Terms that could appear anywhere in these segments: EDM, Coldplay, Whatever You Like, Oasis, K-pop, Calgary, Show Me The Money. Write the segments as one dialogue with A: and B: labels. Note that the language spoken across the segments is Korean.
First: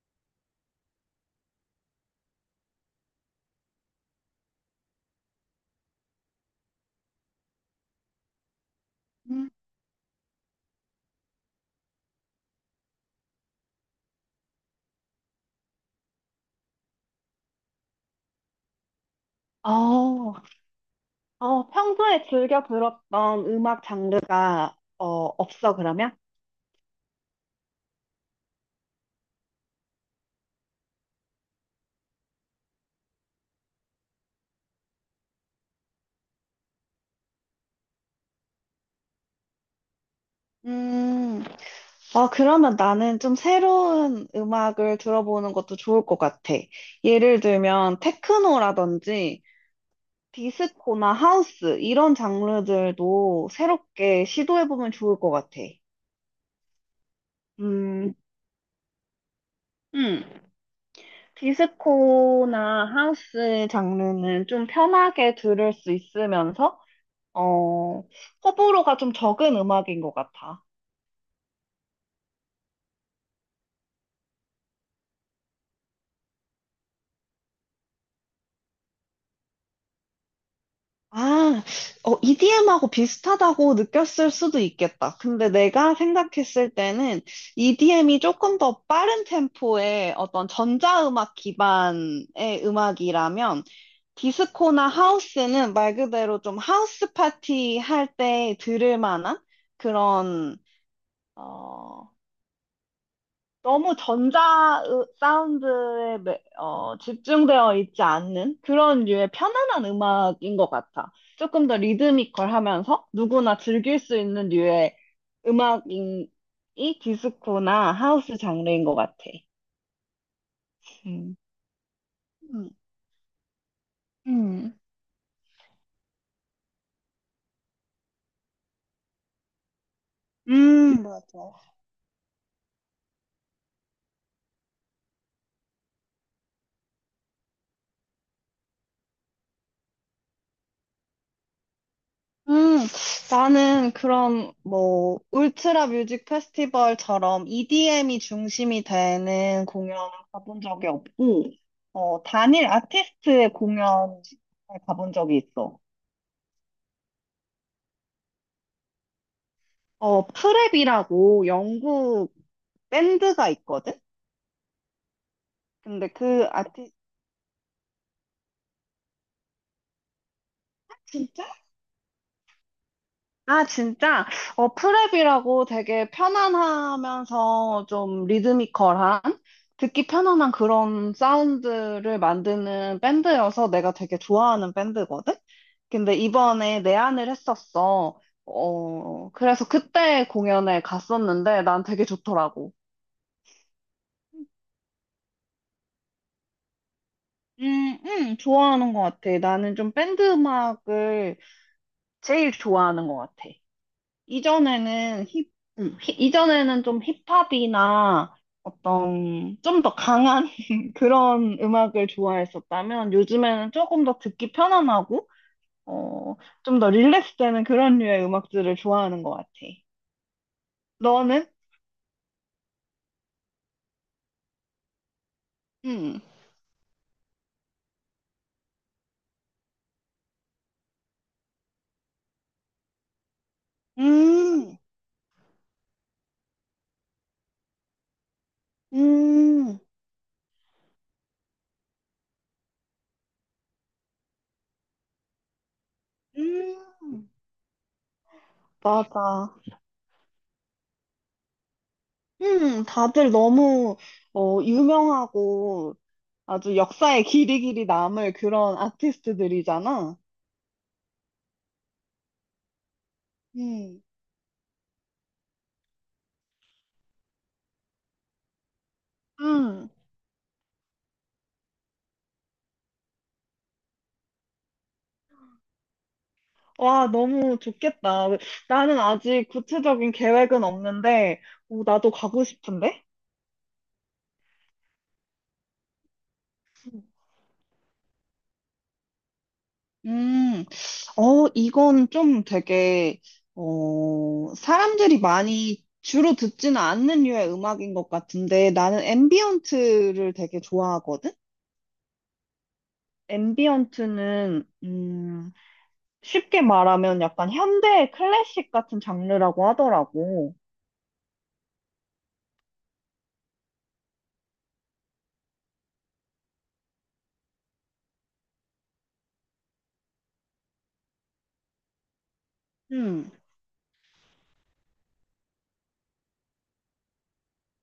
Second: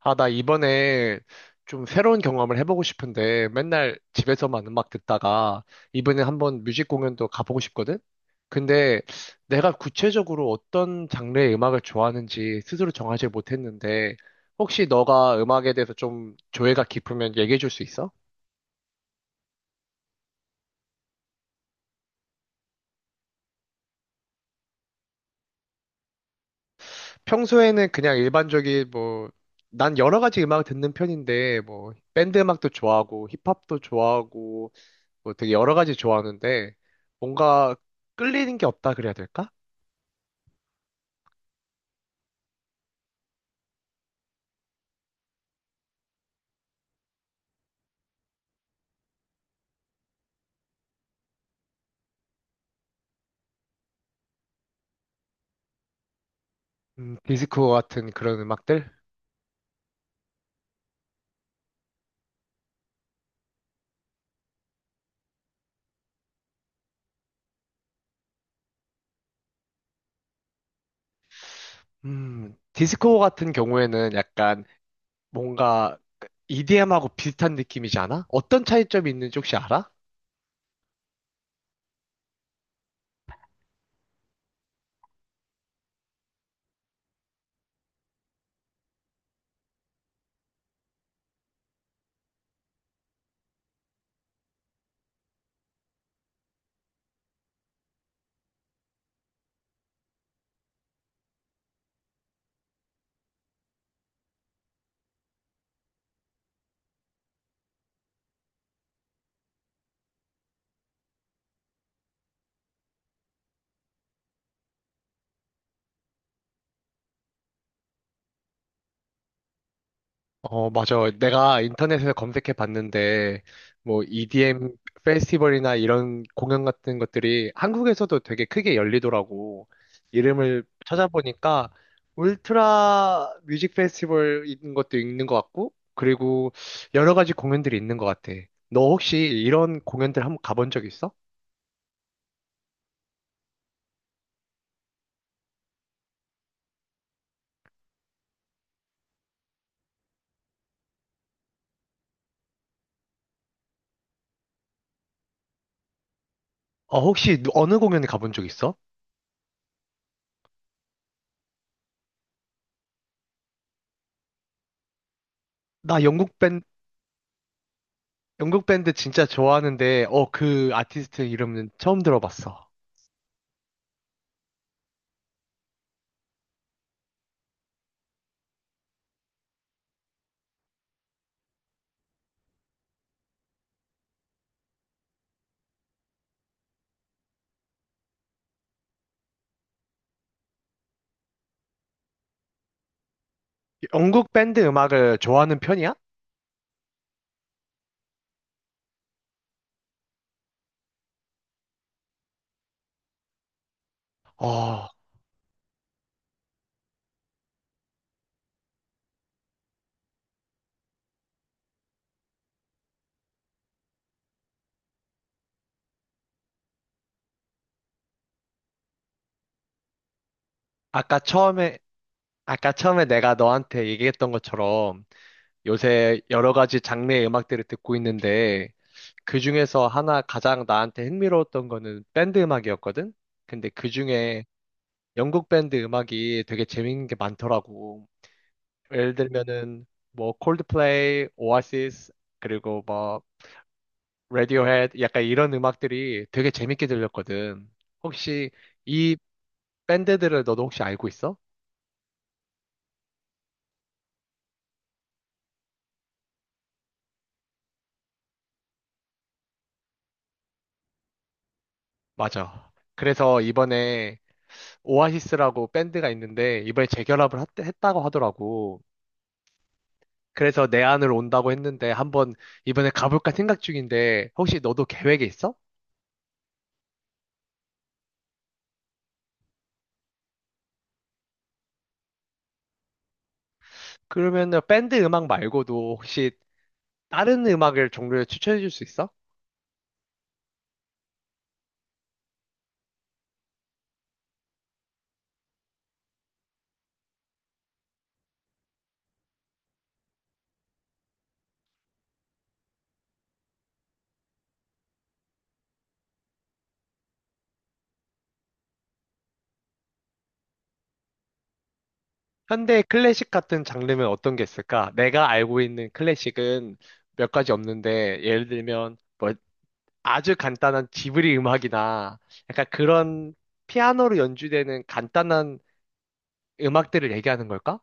A: 아, 나 이번에 좀 새로운 경험을 해보고 싶은데 맨날 집에서만 음악 듣다가 이번에 한번 뮤직 공연도 가보고 싶거든? 근데
B: 음.
A: 내가 구체적으로 어떤 장르의 음악을 좋아하는지 스스로 정하지 못했는데 혹시 너가 음악에 대해서 좀 조예가 깊으면 얘기해 줄 수 있어?
B: 어, 평소에 즐겨 들었던 음악 장르가 없어, 그러면?
A: 평소에는 그냥 일반적인 뭐 난 여러 가지 음악을 듣는 편인데 뭐 밴드 음악도 좋아하고 힙합도 좋아하고 뭐 되게 여러 가지 좋아하는데 뭔가 끌리는 게 없다 그래야 될까?
B: 음, 그러면 나는 좀 새로운 음악을 들어보는 것도 좋을 것 같아. 예를 들면, 테크노라든지, 디스코나 하우스, 이런 장르들도 새롭게 시도해보면 좋을 것 같아.
A: 디스코 같은
B: 음,
A: 그런 음악들?
B: 음. 디스코나 하우스 장르는 좀 편하게 들을 수 있으면서, 어, 호불호가 좀 적은 음악인 것 같아.
A: 디스코 같은 경우에는 약간 뭔가 EDM하고 비슷한 느낌이지 않아? 어떤 차이점이 있는지 혹시 알아?
B: 아, EDM하고 비슷하다고 느꼈을 수도 있겠다. 근데 내가 생각했을 때는 EDM이 조금 더 빠른 템포의 어떤 전자음악 기반의 음악이라면 디스코나 하우스는 말 그대로 좀 하우스 파티 할 때 들을 만한 그런, 어, 너무 전자 사운드에 집중되어 있지 않는 그런 류의 편안한 음악인 것 같아. 조금 더 리드미컬하면서 누구나 즐길 수 있는 류의 음악이 디스코나 하우스 장르인 것 같아.
A: 어, 맞아.
B: 음.
A: 내가 인터넷에서 검색해
B: 음.
A: 봤는데, 뭐, EDM
B: 음.
A: 페스티벌이나 이런 공연 같은 것들이 한국에서도 되게 크게 열리더라고. 이름을
B: 음,
A: 찾아보니까, 울트라 뮤직 페스티벌인 것도 있는 것 같고, 그리고 여러 가지 공연들이 있는 것 같아. 너 혹시 이런 공연들 한번 가본 적 있어?
B: 음, 나는 그런, 뭐, 울트라 뮤직 페스티벌처럼 EDM이 중심이 되는 공연을 가본 적이 없고, 단일 아티스트의 공연을 가본 적이 있어.
A: 어, 혹시 어느 공연에 가본 적 있어?
B: 프랩이라고 영국 밴드가 있거든?
A: 나
B: 근데
A: 영국 밴드, 영국 밴드 진짜 좋아하는데, 어, 그 아티스트
B: 진짜?
A: 이름은 처음 들어봤어.
B: 아, 진짜? 프랩이라고 되게 편안하면서 좀 리드미컬한, 듣기 편안한 그런 사운드를 만드는 밴드여서 내가 되게 좋아하는 밴드거든? 근데 이번에 내한을 했었어. 그래서 그때 공연에 갔었는데 난 되게 좋더라고.
A: 영국 밴드 음악을 좋아하는 편이야?
B: 좋아하는 것 같아. 나는 좀 밴드 음악을 제일 좋아하는 것 같아.
A: 어,
B: 이전에는 힙, 이전에는 좀 힙합이나 어떤 좀 더 강한 그런 음악을 좋아했었다면 요즘에는 조금 더 듣기 편안하고 어, 좀 더 릴렉스 되는 그런 류의 음악들을 좋아하는 것 같아.
A: 아까
B: 너는?
A: 처음에, 아까 처음에 내가 너한테 얘기했던 것처럼
B: 음.
A: 요새 여러 가지 장르의 음악들을 듣고 있는데 그 중에서 하나 가장 나한테 흥미로웠던 거는 밴드 음악이었거든? 근데 그 중에
B: 음,
A: 영국 밴드 음악이 되게 재밌는 게 많더라고. 예를
B: 음,
A: 들면은 뭐 콜드플레이, 오아시스, 그리고 뭐 레디오 헤드 약간 이런 음악들이 되게 재밌게
B: 음,
A: 들렸거든. 혹시 이
B: 맞아.
A: 밴드들을 너도 혹시 알고 있어?
B: 다들 너무 유명하고 아주 역사에 길이길이 남을 그런 아티스트들이잖아.
A: 맞아. 그래서
B: 음.
A: 이번에 오아시스라고 밴드가 있는데 이번에 재결합을 했다고 하더라고.
B: 음.
A: 그래서 내 안으로 온다고 했는데 한번 이번에 가볼까 생각 중인데 혹시 너도 계획이 있어?
B: 와, 너무 좋겠다. 나는 아직 구체적인 계획은 없는데, 오, 나도 가고 싶은데?
A: 그러면 밴드 음악 말고도 혹시 다른 음악을 종류를 추천해 줄 수 있어?
B: 음, 이건 좀 되게, 사람들이 많이 주로 듣지는 않는 류의 음악인 것 같은데, 나는 앰비언트를 되게 좋아하거든? 앰비언트는, 쉽게 말하면 약간 현대 클래식 같은 장르라고 하더라고.
A: 현대 클래식 같은 장르면 어떤 게 있을까? 내가 알고 있는 클래식은 몇 가지 없는데, 예를 들면, 뭐, 아주 간단한 지브리 음악이나, 약간
B: 음.
A: 그런 피아노로 연주되는 간단한 음악들을 얘기하는 걸까?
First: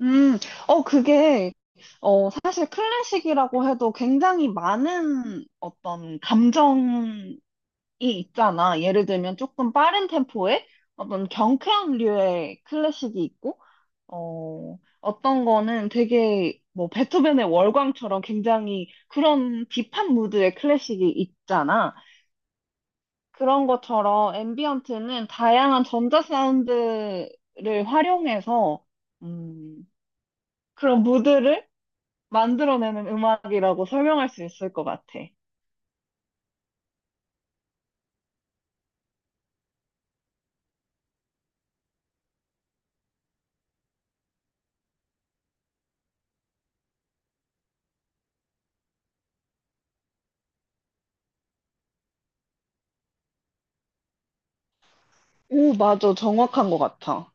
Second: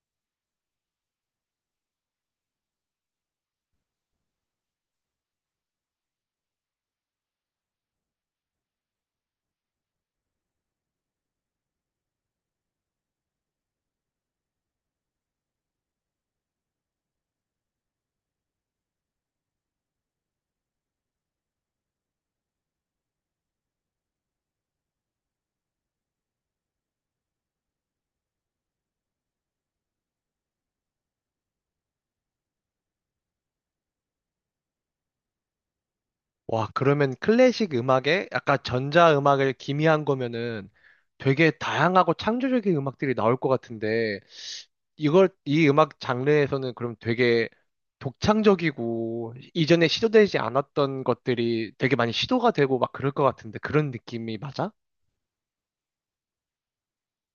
B: 음, 그게, 사실 클래식이라고 해도 굉장히 많은 어떤 감정이 있잖아. 예를 들면 조금 빠른 템포의 어떤 경쾌한 류의 클래식이 있고, 어떤 거는 되게 뭐 베토벤의 월광처럼 굉장히 그런 딥한 무드의 클래식이 있잖아. 그런 것처럼 앰비언트는 다양한 전자 사운드를 활용해서 음, 그런 무드를 만들어내는 음악이라고 설명할 수 있을 것 같아.
A: 와, 그러면 클래식 음악에 약간 전자음악을 기미한 거면은 되게 다양하고 창조적인 음악들이 나올 것 같은데, 이걸 이 음악 장르에서는 그럼 되게 독창적이고 이전에 시도되지 않았던 것들이 되게 많이 시도가 되고 막 그럴 것 같은데 그런 느낌이 맞아?
B: 오, 맞아. 정확한 것 같아.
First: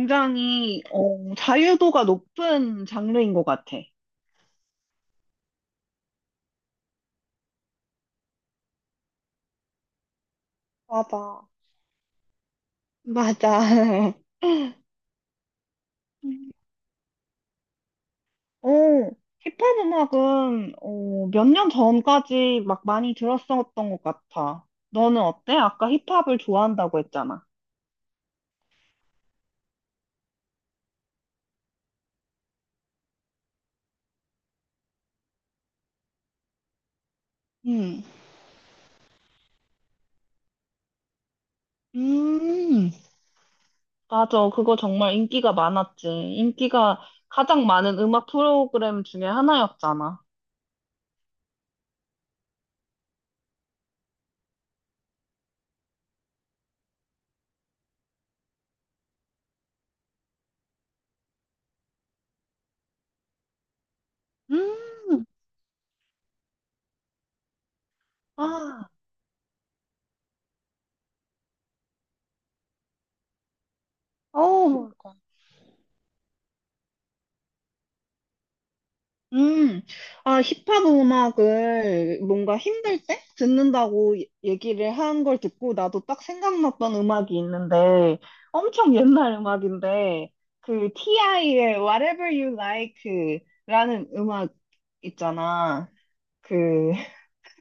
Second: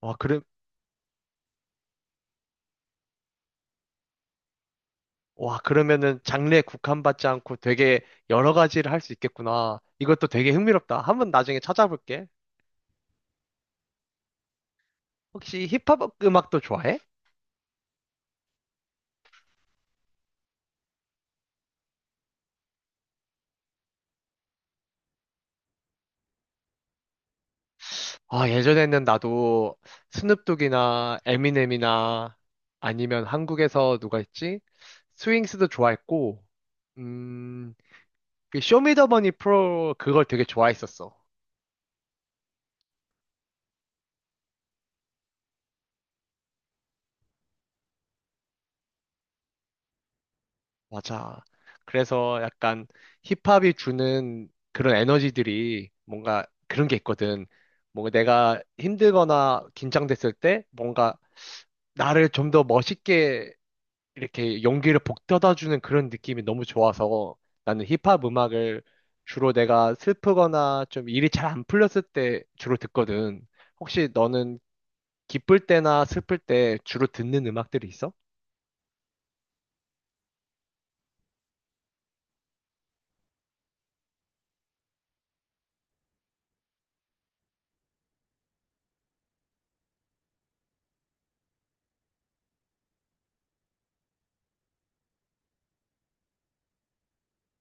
A: 와, 그래,
B: 자유도가 높은 장르인 것 같아.
A: 와, 그러면은 장르에 국한받지 않고 되게 여러 가지를 할 수 있겠구나. 이것도 되게 흥미롭다. 한번
B: 맞아.
A: 나중에 찾아볼게.
B: 맞아.
A: 혹시 힙합
B: 음.
A: 음악도 좋아해?
B: 어, 힙합 음악은 몇 년 전까지 막 많이 들었었던 것 같아. 너는 어때? 아까 힙합을 좋아한다고 했잖아.
A: 아, 예전에는 나도 스눕독이나 에미넴이나 아니면 한국에서 누가 있지? 스윙스도 좋아했고, 음,
B: 음.
A: 그 쇼미더머니 프로 그걸 되게 좋아했었어.
B: 음. 맞아, 그거 정말 인기가 많았지. 인기가 가장 많은 음악 프로그램 중에 하나였잖아.
A: 맞아. 그래서 약간 힙합이 주는 그런 에너지들이 뭔가 그런 게 있거든. 뭔가 내가 힘들거나 긴장됐을 때 뭔가 나를 좀 더 멋있게 이렇게 용기를
B: 음,
A: 북돋아 주는 그런 느낌이 너무 좋아서 나는 힙합
B: 아,
A: 음악을 주로 내가 슬프거나 좀 일이 잘 안 풀렸을 때 주로 듣거든. 혹시 너는
B: 그까.
A: 기쁠 때나 슬플 때 주로 듣는 음악들이 있어?
B: 음, 힙합 음악을 뭔가 힘들 때 듣는다고 얘기를 한 걸 듣고 나도 딱 생각났던 음악이 있는데 엄청 옛날 음악인데 그 TI의 Whatever You Like 라는 음악 있잖아. 그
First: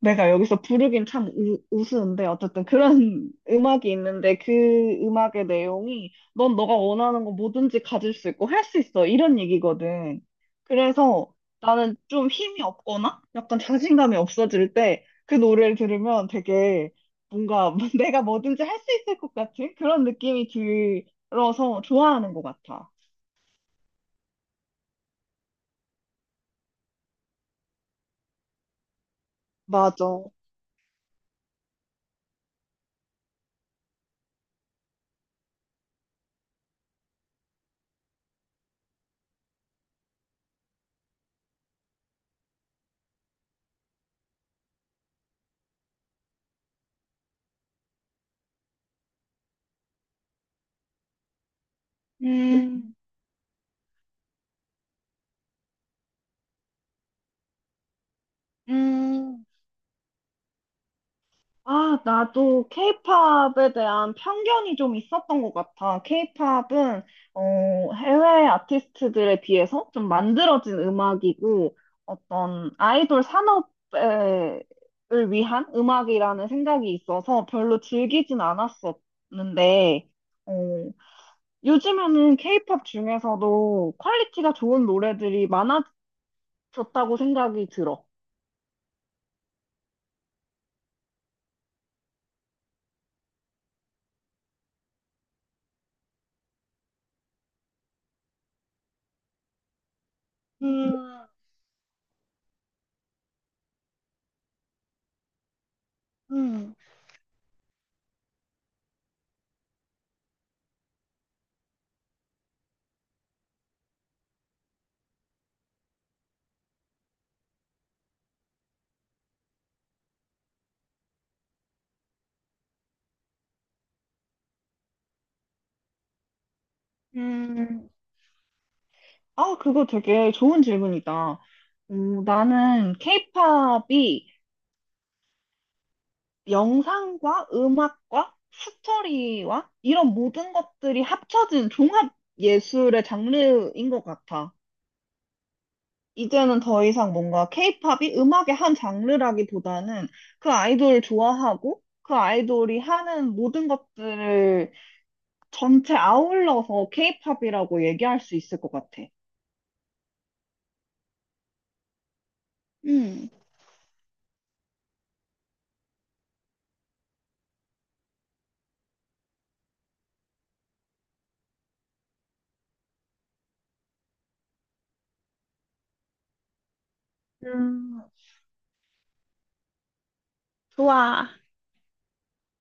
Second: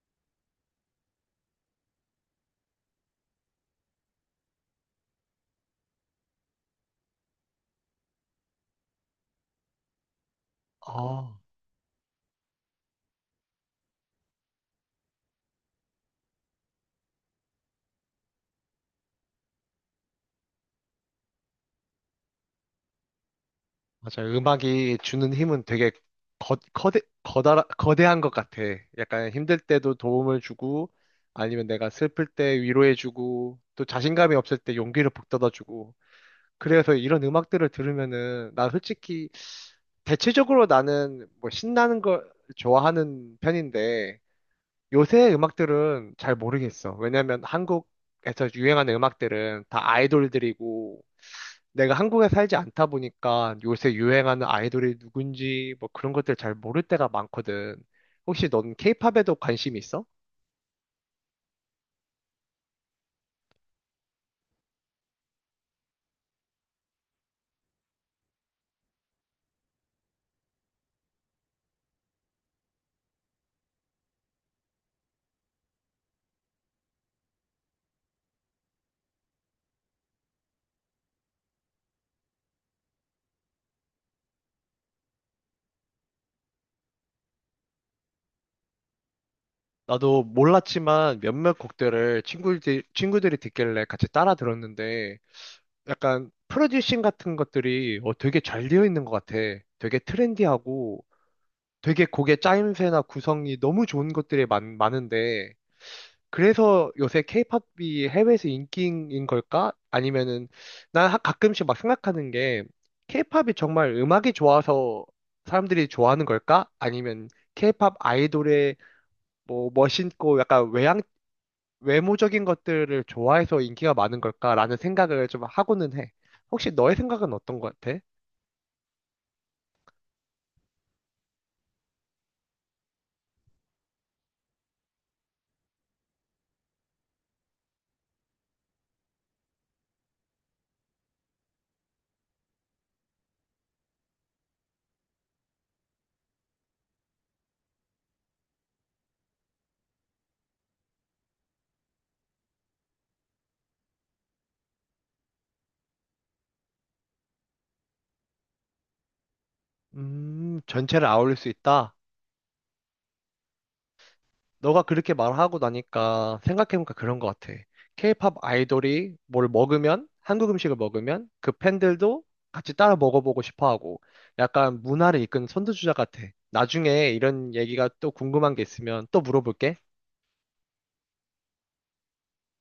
B: 내가 여기서 부르긴 참 우스운데 어쨌든 그런 음악이 있는데 그 음악의 내용이 넌 너가 원하는 거 뭐든지 가질 수 있고 할 수 있어 이런 얘기거든. 그래서
A: 아,
B: 나는 좀 힘이 없거나 약간 자신감이 없어질 때 그 노래를 들으면 되게 뭔가 내가 뭐든지 할 수 있을 것 같은 그런 느낌이 들어서 좋아하는 것 같아.
A: 맞아. 음악이 주는 힘은 되게 거대한 것 같아. 약간 힘들 때도
B: 맞아.
A: 도움을 주고, 아니면 내가 슬플 때 위로해주고, 또 자신감이 없을 때 용기를 북돋아주고, 그래서 이런 음악들을 들으면은 나 솔직히 대체적으로 나는 뭐 신나는 걸 좋아하는 편인데 요새 음악들은 잘 모르겠어. 왜냐면 한국에서 유행하는 음악들은 다 아이돌들이고 내가 한국에 살지 않다
B: 음,
A: 보니까 요새 유행하는 아이돌이 누군지 뭐 그런 것들 잘 모를 때가 많거든. 혹시 넌 케이팝에도
B: 음.
A: 관심 있어?
B: 아, 나도 케이팝에 대한 편견이 좀 있었던 것 같아. 케이팝은 해외 아티스트들에 비해서 좀 만들어진 음악이고 어떤 아이돌 산업을 위한 음악이라는 생각이 있어서 별로 즐기진 않았었는데 어, 요즘에는 케이팝 중에서도 퀄리티가 좋은 노래들이 많아졌다고 생각이 들어.
A: 나도 몰랐지만 몇몇 곡들을 친구들이 듣길래 같이 따라 들었는데 약간 프로듀싱 같은 것들이 어, 되게 잘 되어 있는 것 같아. 되게
B: 음,
A: 트렌디하고 되게 곡의 짜임새나 구성이 너무 좋은 것들이 많은데
B: 음,
A: 그래서 요새 케이팝이 해외에서 인기인 걸까? 아니면은 난 가끔씩 막 생각하는 게 케이팝이 정말 음악이 좋아서 사람들이 좋아하는 걸까? 아니면 케이팝 아이돌의 뭐 멋있고 약간 외모적인 것들을 좋아해서 인기가 많은 걸까라는 생각을 좀 하고는 해. 혹시 너의 생각은 어떤 것
B: 음.
A: 같아?
B: 아, 그거 되게 좋은 질문이다. 오, 나는 케이팝이 영상과 음악과 스토리와 이런 모든 것들이 합쳐진 종합 예술의 장르인 것 같아. 이제는 더 이상 뭔가 케이팝이 음악의 한 장르라기보다는 그 아이돌을 좋아하고 그 아이돌이 하는 모든 것들을 전체 아울러서 케이팝이라고 얘기할 수 있을 것 같아.
A: 전체를 아울릴 수 있다.
B: 음.
A: 너가 그렇게 말하고 나니까 생각해보니까 그런 것 같아. 케이팝 아이돌이 뭘 먹으면, 한국 음식을 먹으면 그 팬들도 같이 따라 먹어보고 싶어 하고 약간 문화를 이끄는 선두주자 같아. 나중에 이런 얘기가
B: 음,
A: 또 궁금한 게 있으면 또 물어볼게.
B: 좋아.